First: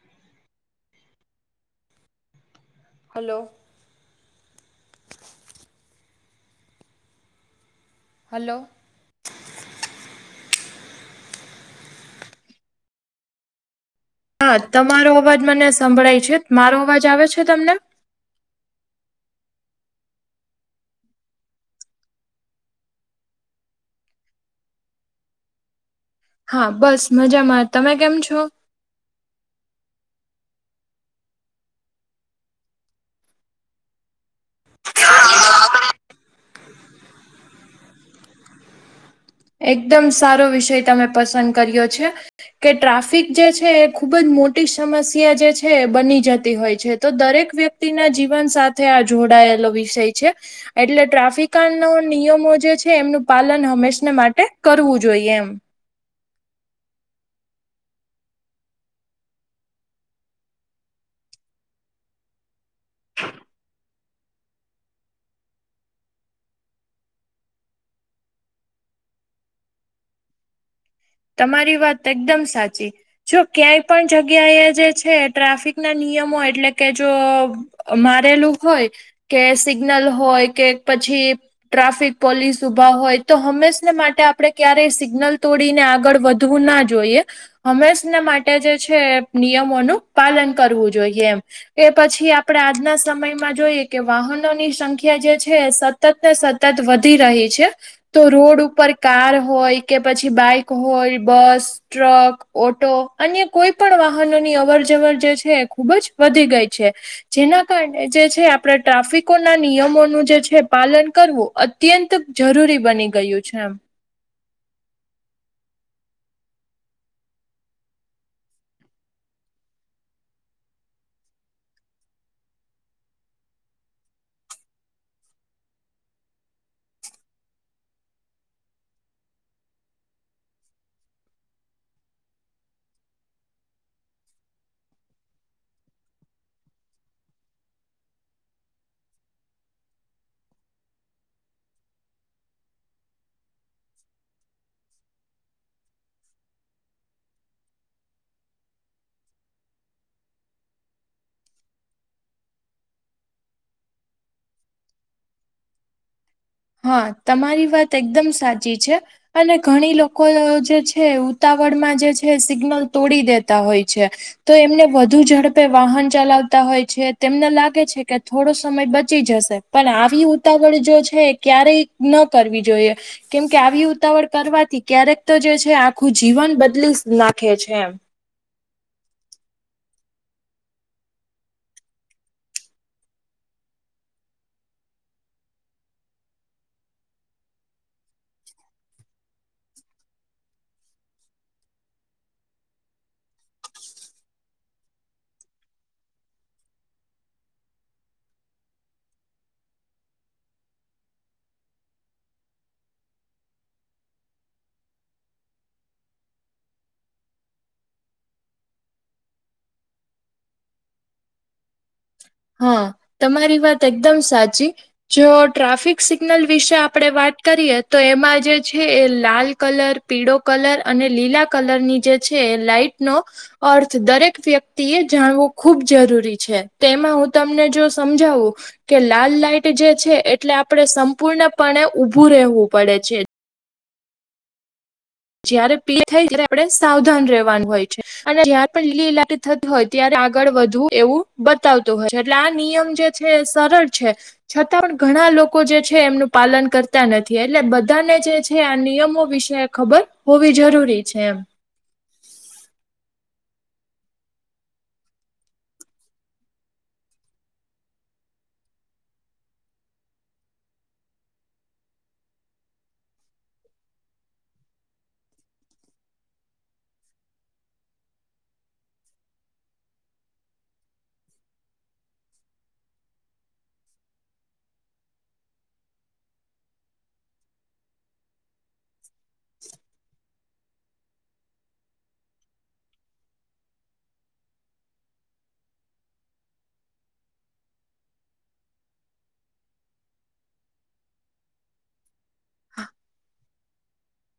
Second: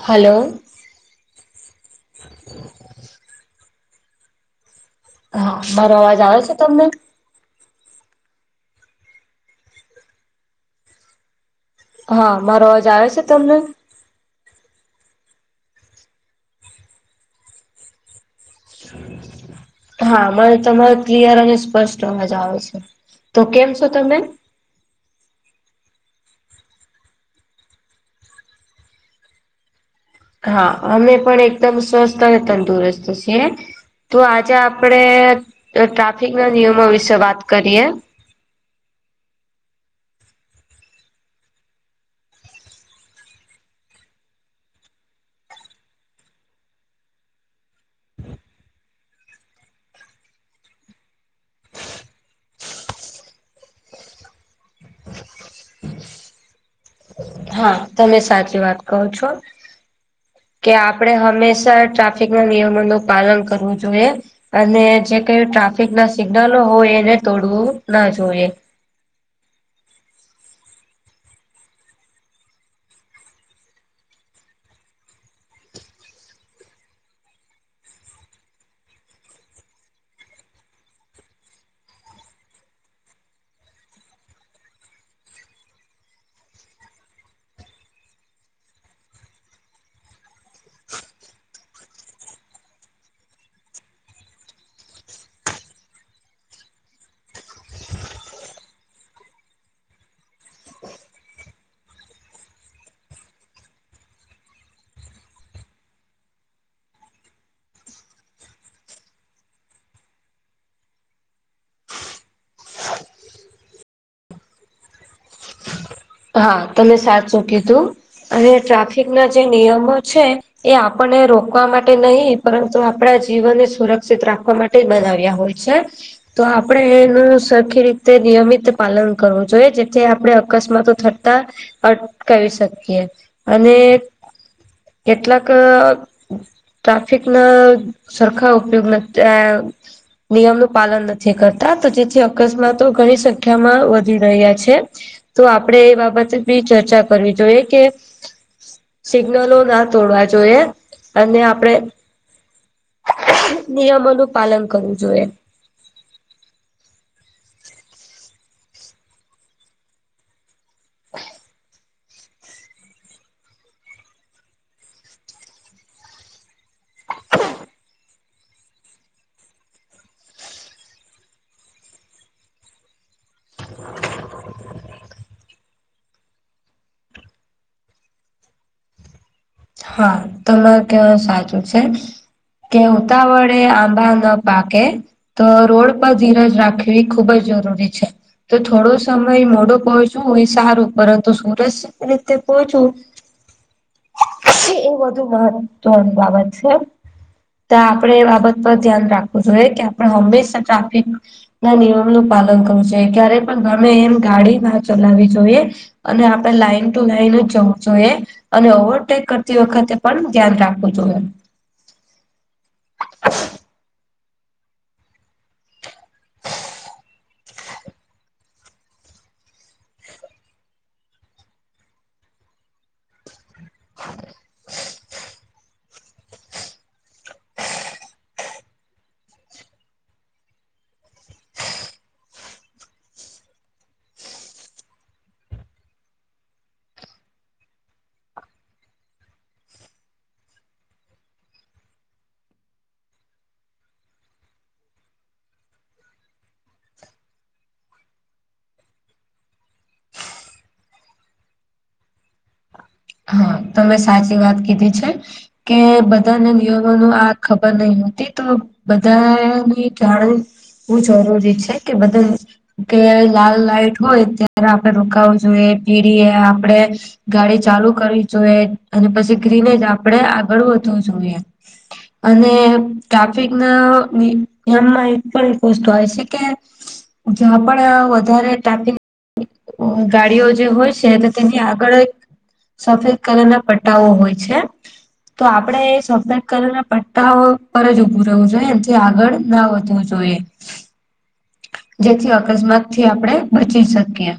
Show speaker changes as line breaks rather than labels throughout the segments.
Hello
hello
હા મારો અવાજ આવે છે તમને?
હલો
હા મારો અવાજ આવે છે તમને?
હા તમારો અવાજ મને સંભળાય છે મારો અવાજ આવે છે તમને?
હા મરે તમારો ક્લિયર અને સ્પષ્ટ અવાજ આવે છે તો કેમ છો તમે?
હા બસ મજામાં. તમે કેમ છો?
હા અમે પણ એકદમ સ્વસ્થ અને તંદુરસ્ત છીએ. તો આજે આપણે ટ્રાફિક ના નિયમો વિશે વાત કરીએ.
એકદમ સારો વિષય તમે પસંદ કર્યો છે. કે ટ્રાફિક જે છે એ ખૂબ જ મોટી સમસ્યા જે છે એ બની જતી હોય છે તો દરેક વ્યક્તિ વ્યક્તિ ના જીવન સાથે આ જોડાયેલો વિષય છે. એટલે ટ્રાફિકા ન નિયમો જે છે એમનું પાલન હંમેશા માટે કરવું જોઈએ એમ
હા તમે સાચી વાત કો છો. કે આપડે હંમેશા ટ્રાફિક ના નિયમોનું પાલન કરવું જોઈએ. અને જે કઈ ટ્રાફિક ના સિગ્નલો હોય એને તોડવું ના જોઈએ.
તમારી વાત એકદમ સાચી જો ક્યાંય પણ જગ્યાએ જે છે ટ્રાફિક ના નિયમો એટલે કે જો મારેલું હોય કે સિગ્નલ હોય કે પછી ટ્રાફિક પોલીસ ઉભા હોય તો હંમેશને માટે આપડે ક્યારેય સિગ્નલ તોડીને આ આગળ વધવું ના જોઈએ. હંમેશના માટે જે છે નિયમોનું પાલન કરવું જોઈએ એમ એ પછી આપણેે આજના સમયમાં જોઈએ કે વાહનોની સંખ્યા જે છે સતત ને સતત વધી રહી છે તો રોડ ઉપર કાર હોય કે પછી બાઈક કોઈ બસ ટ્રક ઓટો અન્ય કોઈ પણ વાહનોની અવર જવર જે છે એ ખુબ જ વધી ગઈ છે. જેના કારણે જે છે આપણે ટ્રાફિકોના નિયમોનું જે છે પાલન કરવું અત્યંત જરૂરી બની ગયું છે એમ
હા તમે સાચું કીધું અને ટ્રાફિક ના જે નિયમો છે એ આપણને રોકવા માટે નહી પરંતુ આપણા જીવનને સુરક્ષિત રાખવા માટે બનાવ્યા હોય છે. તો આપણે એનું સરખી રીતે નિયમિત પાલન કરવું જોઈએ જેથી આપણે અકસ્માતો થતા અટકાવી શકીએ અને કેટલાક ટ્રાફિક ના સરખા ઉપયોગ ત્યા નિયમનું પાલન નથી કરતા તો જેથી અકસ્માતો ઘણી સંખ્યામાં વધી રહ્યા છે. તો આપણેે એ બાબત બી ચર્ચા કરવી જોઈએ કે સિગ્નલો ના તોડવા જોઈએ અને આપડે નિયમોનું પાલન કરવું જોઈએ.
હા તમારી વાત એકદમ સાચી છે અને ઘણી લોકો જે. છે ઉતાવળમાં જે છે સિગ્નલ તોડી દેતા હોય છે. તો એમને વધુ ઝડપે વાહન ચલાવતા હોય છે તેમને લાગે છે કે થોડો સમય બચી જશે. પણ આવી ઉતાવળ જો છે ક્યારેય ન કરવી જોઈએ. કેમકે આવી ઉતાવળ કરવાથી ક્યારેક તો જે છે આખું જીવન બદલી નાખે છેમ.
હા તમારુ કેવા નું સાચું છે. કે ઉતાવળે આંબા ન પાકે. તો રોડ પર ધીરજ રાખવી ખુબ જ જરૂરી છે. તો થોડો સમય મોડો પહોંચવું હોય સારું પરંતુ સુરત રીતે પહોંચવું. એ વધુ મહત્વની બાબત છે. તો આપણે એ બાબત પર ધ્યાન રાખવું જોઈએ કે આપડ હંમેશા ટ્રાફિક. ના નિયમ નું પાલન કરવું જોઈએ ક્યારે પણ ગમે એમ ગાડી ના ચલાવી જોઈએ. અને આપડે લાાઈન ટુ લાાઈન જ જવું જોઈએ અને ઓવર. ટેક કરતી વખતે પણ ધ્યાન રાખવું જોઈએ.
હા તમારી વાત એકદમ સાચી. જો ટ્રાફિક સિગ્નલ વિશે આપડે વાત કરીએ તો એમાં જે છે એ લાલ કલર. પીળો કલર અને લીલા કલરની જે છે લાઈટનો. અર્થ દરેક વ્યક્તિ એ જાણવું ખૂબ જરૂરી છે તે એમાં હું. તમને જો સમજાવું. કે લાલ લાઈટ જે છે એટલે આપણેે સંપૂર્ણપણે ઊભું રહેવું પડે છે. જયારે પીળી થાય ત્યારે આપણે સાવધાન રહેવાનું હોય છે અને જયાર પણ લીલી લા. થત હોય ત્યારે આગળ વધવું એવું બતાવતું હોય છે એટલે આ નિયમ જે છે એ સરળ છે. છતાં પણ ઘણા લોકો જે છે એમનું પાલન કરતા નથી એટલે બધાને જે છે આ નિયમો વિશે. ખબર હોવી જરૂરી છે એમ.
હા તમે સાચી વાત કીધી છે. કે બધાને નિયમો નું આ ખબર નહ હોતી તો. બધાને જાણવું બું જરૂરી છે કે બધા. કે લાલ લાઈટ હોય ત્યારે આપડે રોકાવું જોઈએ પીડીએ આપડે. ગાડી ચાલુ કરવી જોઈએ અને પછી ગ્રીનેજ આપણેે આગળ વધવું જોઈએ. અને ટ્રાફિક નિયમમાં એ પણ એક વસ્તુ આવે છે કે. જ્યાં પણ વધારે ટ્રાફિક. ગાડીઓ જે હોય છે તો તેની આગળ. સફેદ કલરના પટ્ટાઓ હોય છે. તો આપડે એ સફેદ કલરના પટ્ટાઓ પર જ ઉભું રહવું જોઈએ એનથી આગળ ના વધવું જોઈએ. જોએ. જેથી અકસ્માત થી આપણેે બચી શકીએ.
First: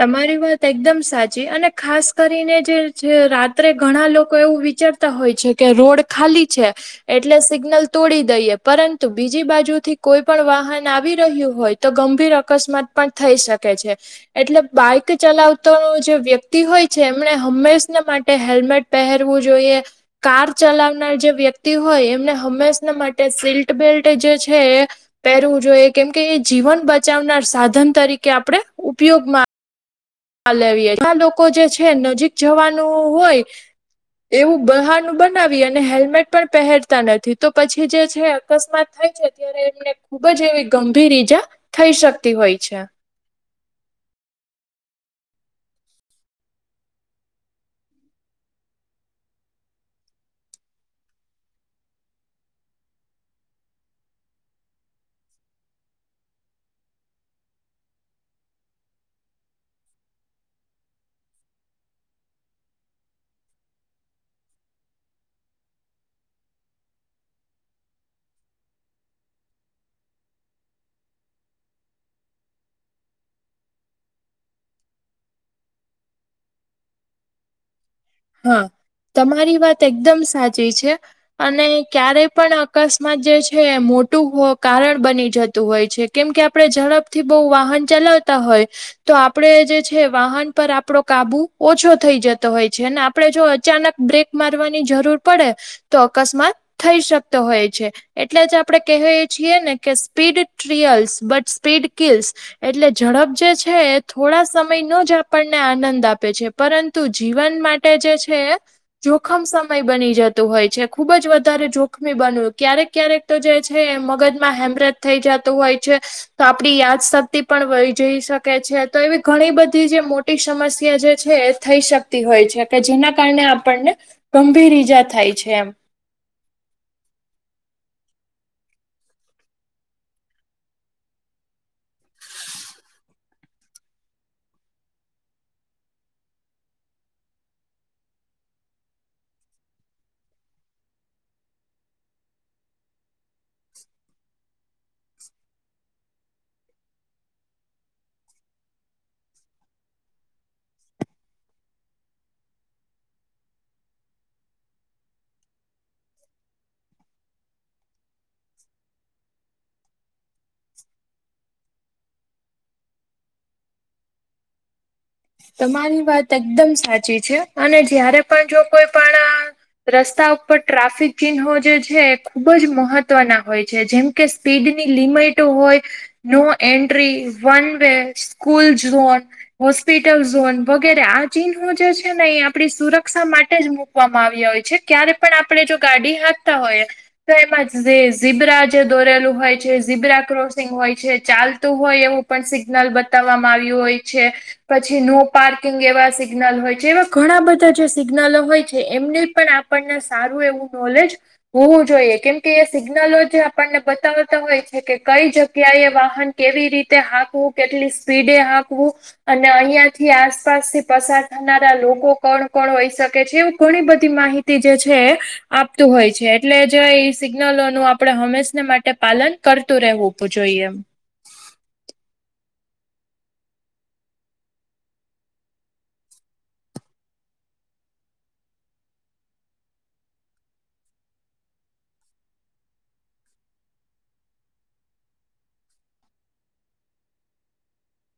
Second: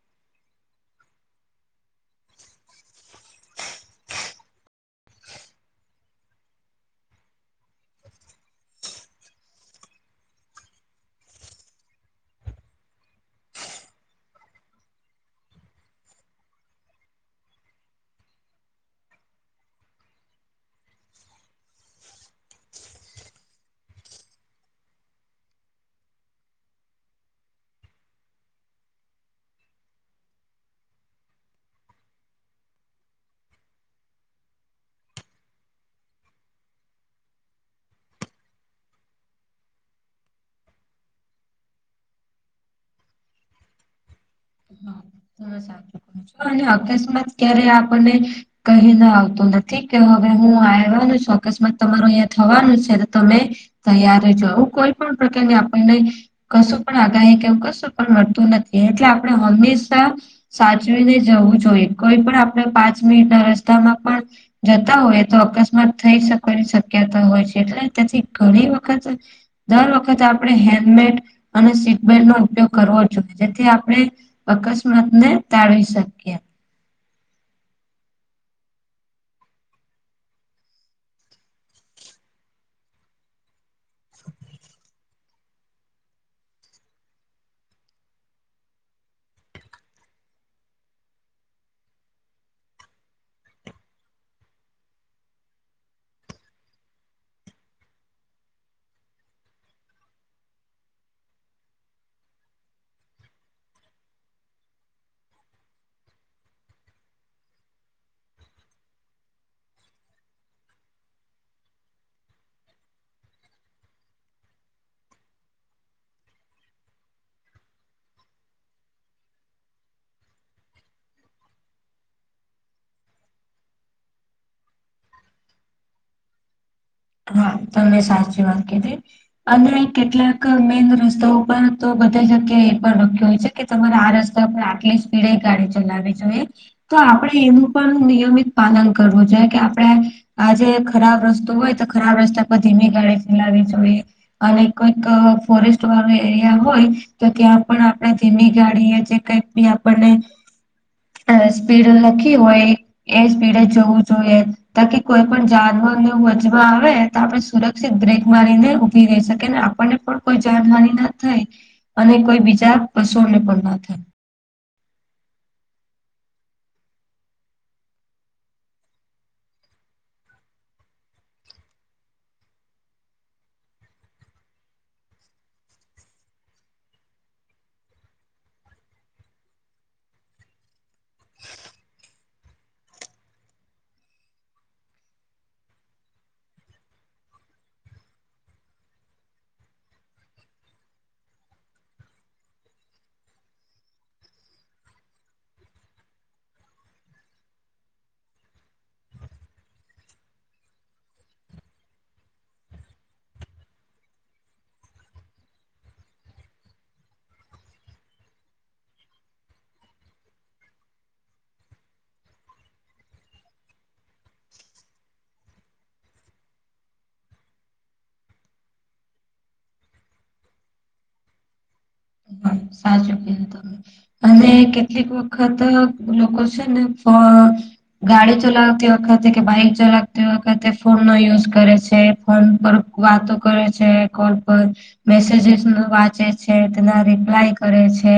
તમારી વાત એકદમ સાચી અને ખાસ કરીને જે રાત્રે ઘણા લોકો એવું વિચારતા. તા હોય છે કે રોડ ખાલી છે. એટલે સિગ્નલ તોડી દઈએ પરંતુ બીજી બાજુ થી કોઈ પણ વાહન આવી રહ્યું હોય. તો ગંભીર અકસ્માત પણ થઈ શકે છે. એટલે બાઈક ચલાવતો જે વ્યક્તિ હોય છે એમને હંમેશને માટે હેલ્મેટ. પહેરવું જોઈએ. કાર ચલાવનાર જે વ્યક્તિ હોય એમને હંમેશ ને માટે સીટ બેલ્ટ જે છે એ. પહેરવું જોઈએ કેમકે એ જીવન બચાવનાર સાધન તરીકે આપણે ઉપયોગમાં. લવી આ લોકો જે છે નજીક જવાનું હોય. એવું બહાનું બનાવી અને હેલ્મેટ પણ પહેરતા નથી તો પછી જે છે. અકસ્માત થાય છે ત્યારે એમને ખુબ જ એવી ગંભીર ઈજા થઈ શકતી હોય છે.
હા સાચું ક છો અને અકસ્માત ક્યારે આપણને. કહીને આવતું નથી કે હવે હું આવવાનું છું અકસ્માત તમારો અહીંયા થવાનું છે તો તમે. તૈયાર રેજો આવું કોઈ પણ પ્રકારની આપણને કશું પણ આગાહી કે એવું કશું પણ મળતું નથી. એટલે આપણે હંમેશા સાચવીને જવું જોઈએ. કોઈ પણ આપણે પાંચ મિનિટના રસ્તામાં પણ જતા હોય તો અકસ્માત થઈ શકવાની શક્યતા હોય છે. એટલે તેથી ઘણી વખત દર વખત આપણેે હેલ્મેટ અને સીટબેલ્ટનો ઉપયોગ કરવો જોઈએ. જેથી આપણે અક્સ માતને ટાળવી શકીએ.
હા તમારી વાત એકદમ સાચી છે. અને ક્યારે પણ અકસ્માત જે છે એ મોટું કારણ બની જતું હોય છે. કેમ કે આપડે ઝડપથી બહુ વાહન ચલાવતા હોય. તો આપડે જે છે વાહન પર આપડો કાબુ ઓછો થઈ જતો હોય. છે ને આપડે જો અચાનક બ્રેક મારવાની જરૂર પડે તો અકસ્માત થઈ શકતો હોય છે. એટલે જ આપણે કહીએ છીએ ને કે speed thrills but speed kills. એટલે ઝડપ જે છે એ થોડા સમયનો જ આપણને આનંદ આપે છે. પરંતુ જીવ જીવન માટે જે છે એ જોખમ સમય બની જતું હોય છે. ખુબ જ વધારે જોખમી બને. ક્યારેક ક્યારેક તો જે છે એ મગજમાં હેમ્રેજ થઈ જાતું હોય છે. તો આપણી યાદ શક્તિ પણ વહી જઈ શકે છે. તો એવી ઘણી બધી જે મોટ મોટી સમસ્યા જે છે એ થઈ શક કતી હોય છે કે જેના કારણે આપણને ગંભીર ઈજા થાય છે એમ.
હા તમે સાચી વાત કીધી. અને કેટલાક મેન રસ્તાઓ ઉપર તો બધી જગ્યાએ એ પણ લખ્યો હોય છે. કે તમારે આ રસ્તા પર આટલી સ્પીડે ગાડી ચલાવી જોઈએ. તો આપણેે એનું પણ નિયમિત પાલન કરવું જોઈએ કે આપણેે આજે ખરાબ રસ્તો હોય તો ખરાબ રસ્તા પર ધીમી ગાડી ચલાવી જોઈએ. અને કોઈક ફોરેસ્ટ વાળો એરિયા હોય તો ત્યાં પણ આપણે ધીમી ગાડીએ જે કંઈક બી આપણને અ સ્પીડ લખી હોય એ સ્પીડે જવું જોઈએ. તાકી કોઈ પણ જાનવરનો [inaudible] આવે તો આપણે સુરક્ષિત બ્રેક મારીને ઉભી રહી શકી. ને આપણને પણ કોઈ જાનહાની ન થાય. અને કોઈ બીજા પશુઓને પણ ના થાય.
તમારી વાત એકદમ સાચી છે. અને જયારે પણ જો કોઈ પણ રસ્તા ઉપર ટ્રાફિક ચિહ્નો જે છે એ ખુબ જ મહત્વના હોય છે. જેમ કે સ્પીડની લિમિટ હોય. No entry, one way, school zone, હોસ hospital zone વગેરે આ ચિહનો જે છે ને એ આપણી સુર રક્ષા માટે જ મુકવામાં આવ્યા હોય છે. ક્યારે પણ આપણે જો ગાડી હાકતા હોઈએ તો એમાં જે ઝીબ્રા જે દોરેલું હોય છે, ઝીબ્રા ક્રોસિંગ હોય છે, ચાલતું હોય એવું પણ સિગ્નલ બતાવવામાં આવ્યું હોય છે. પછી નો પાર્કિંગ એવા સિગ્નલ હોય છે. એવા ઘણા બધા જે સિગ્નલો હોય છે એમને પણ આપ આપણને સારું એવું નોલેજ હોવું જોઈએ. કેમ કે એ સિગ્નલો જે આપણને બતાવતા હોય છે કે કઈ જગ્યા એ વાહન કેવી રીતે હાકવું, કેટલી સ્પીડે હાકવું. અને અહિયાંથી આસપાસથી પસાર થનારા લોકો કોણ કોણ હોઈ શકે છે, એવું ઘણી બધી માહિ તી જે છે એ આપતું હોય છે. એટલે જે એ સિગ્નલોનું આપણે હંમેશને માટે પાલન કરતું રહેવું જોઈએ એમ.
હમ સાચુ કીધું તમે. અને કેટલીક વખત લોકો છે ને ફ ગાડી ચલાવતી વખતે કે, બાઈક ચલાવતી વખતે ફોનનો યુઝ કરે છે. ફોન પર વાતો કરે છે કોલ પર મેસેજીસ ન વાંચે છે. એના રિપ્લાય કરે છે.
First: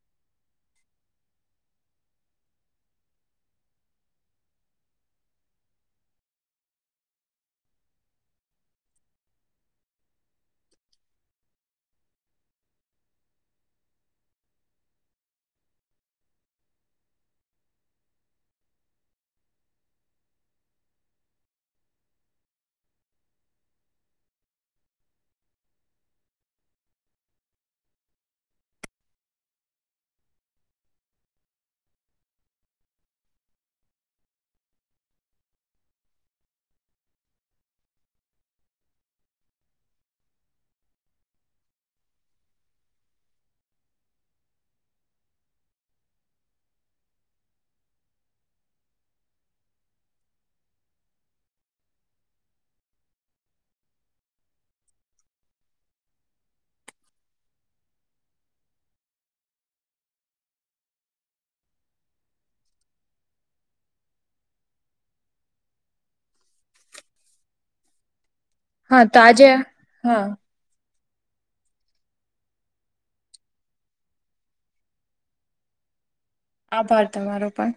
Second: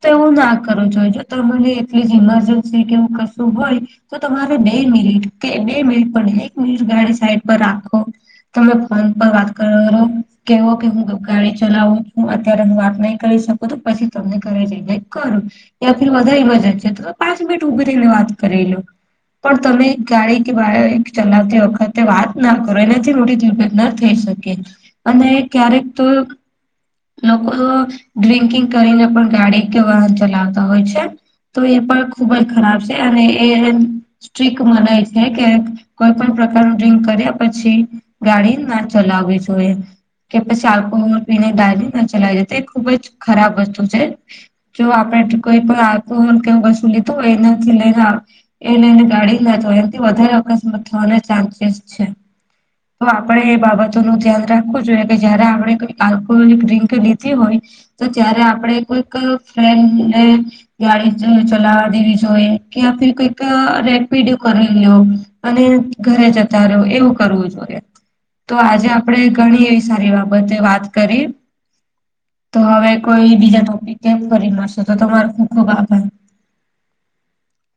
તો એવું ના કરું જોઈ જો ત મને એટલી જ ઇમરજન્સી કેવું કશું હોય તો તમારે બે મિનિટ કે બે મિનિટ પણ એક મિનિટ ગાડી સાઈડ પર રાખો તમે ફોન પર વાત કરો કેવો કે હું ગાડી ચલાવું છુ અત્યારે હું વાત નહી કરી શકુ તો પછી તમને કરે જઈ ને કરું. એથી વધારે ઇમરજન્સી તો પાંચ મિનટ ઉભી રહીને વાત કરે લો. પણ તમે ગાડી કે વાહન ચલાવતી વખતે વાત ના કરો એનાથી મોટી દુર્ધટ ના થઈ શકે અને ક્યારેક તો લોકો તો ડ્રિંકિંગ કરીને પણ ગાડી કે વાહન ચલાવતા હોય છે. તો એ પણગ ખુબ જ ખરાબ છે અને એન સ્ટ્રીક મનાય છે કે કોઈ પણ પ્રકારનું ડ્રિન્ક કર્યા પછી ગાડી જ ના ચલાવી જોઈએ કે પછી આલ્કોહોલ પીને ગાડી ના ચલાવીએ તે ખુબ જ ખરાબ વસ્તુ છે. જો આપડે કોઈ [unintelligible] વસ્તુ લીધું એનાથી લઈને એ લઈને ગાડી જ ના જવાય એમથી વધારે અકસ્માત થવાના ચાન્સીસ છે. તો આપડે એ બાબતો નું ધ્યાન રાખવું જોઈએ કે જયારે આપણે કંઈ કામ કો ડ્રિંક લીધી હોય તો ત્યારે આપણે કોઈક ફ્રેન્ડને ગાડી જ ચલાવા દેવી જોઈએ કે આપડે કઈક રેપિડ કરાઈ લેવું અને ઘરે જતા રહો એવું કરવું જોઈએ. તો આજે
હા તો
આપણેે
આજે
ઘણી એવી સારી
હા
બાબતે વાત કરી. તો હવે કોઈ બીજા ટોપિક કેમ કરી મારશું તો તમારો ખુબ ખુબ આભાર.
આભાર તમારો પણ.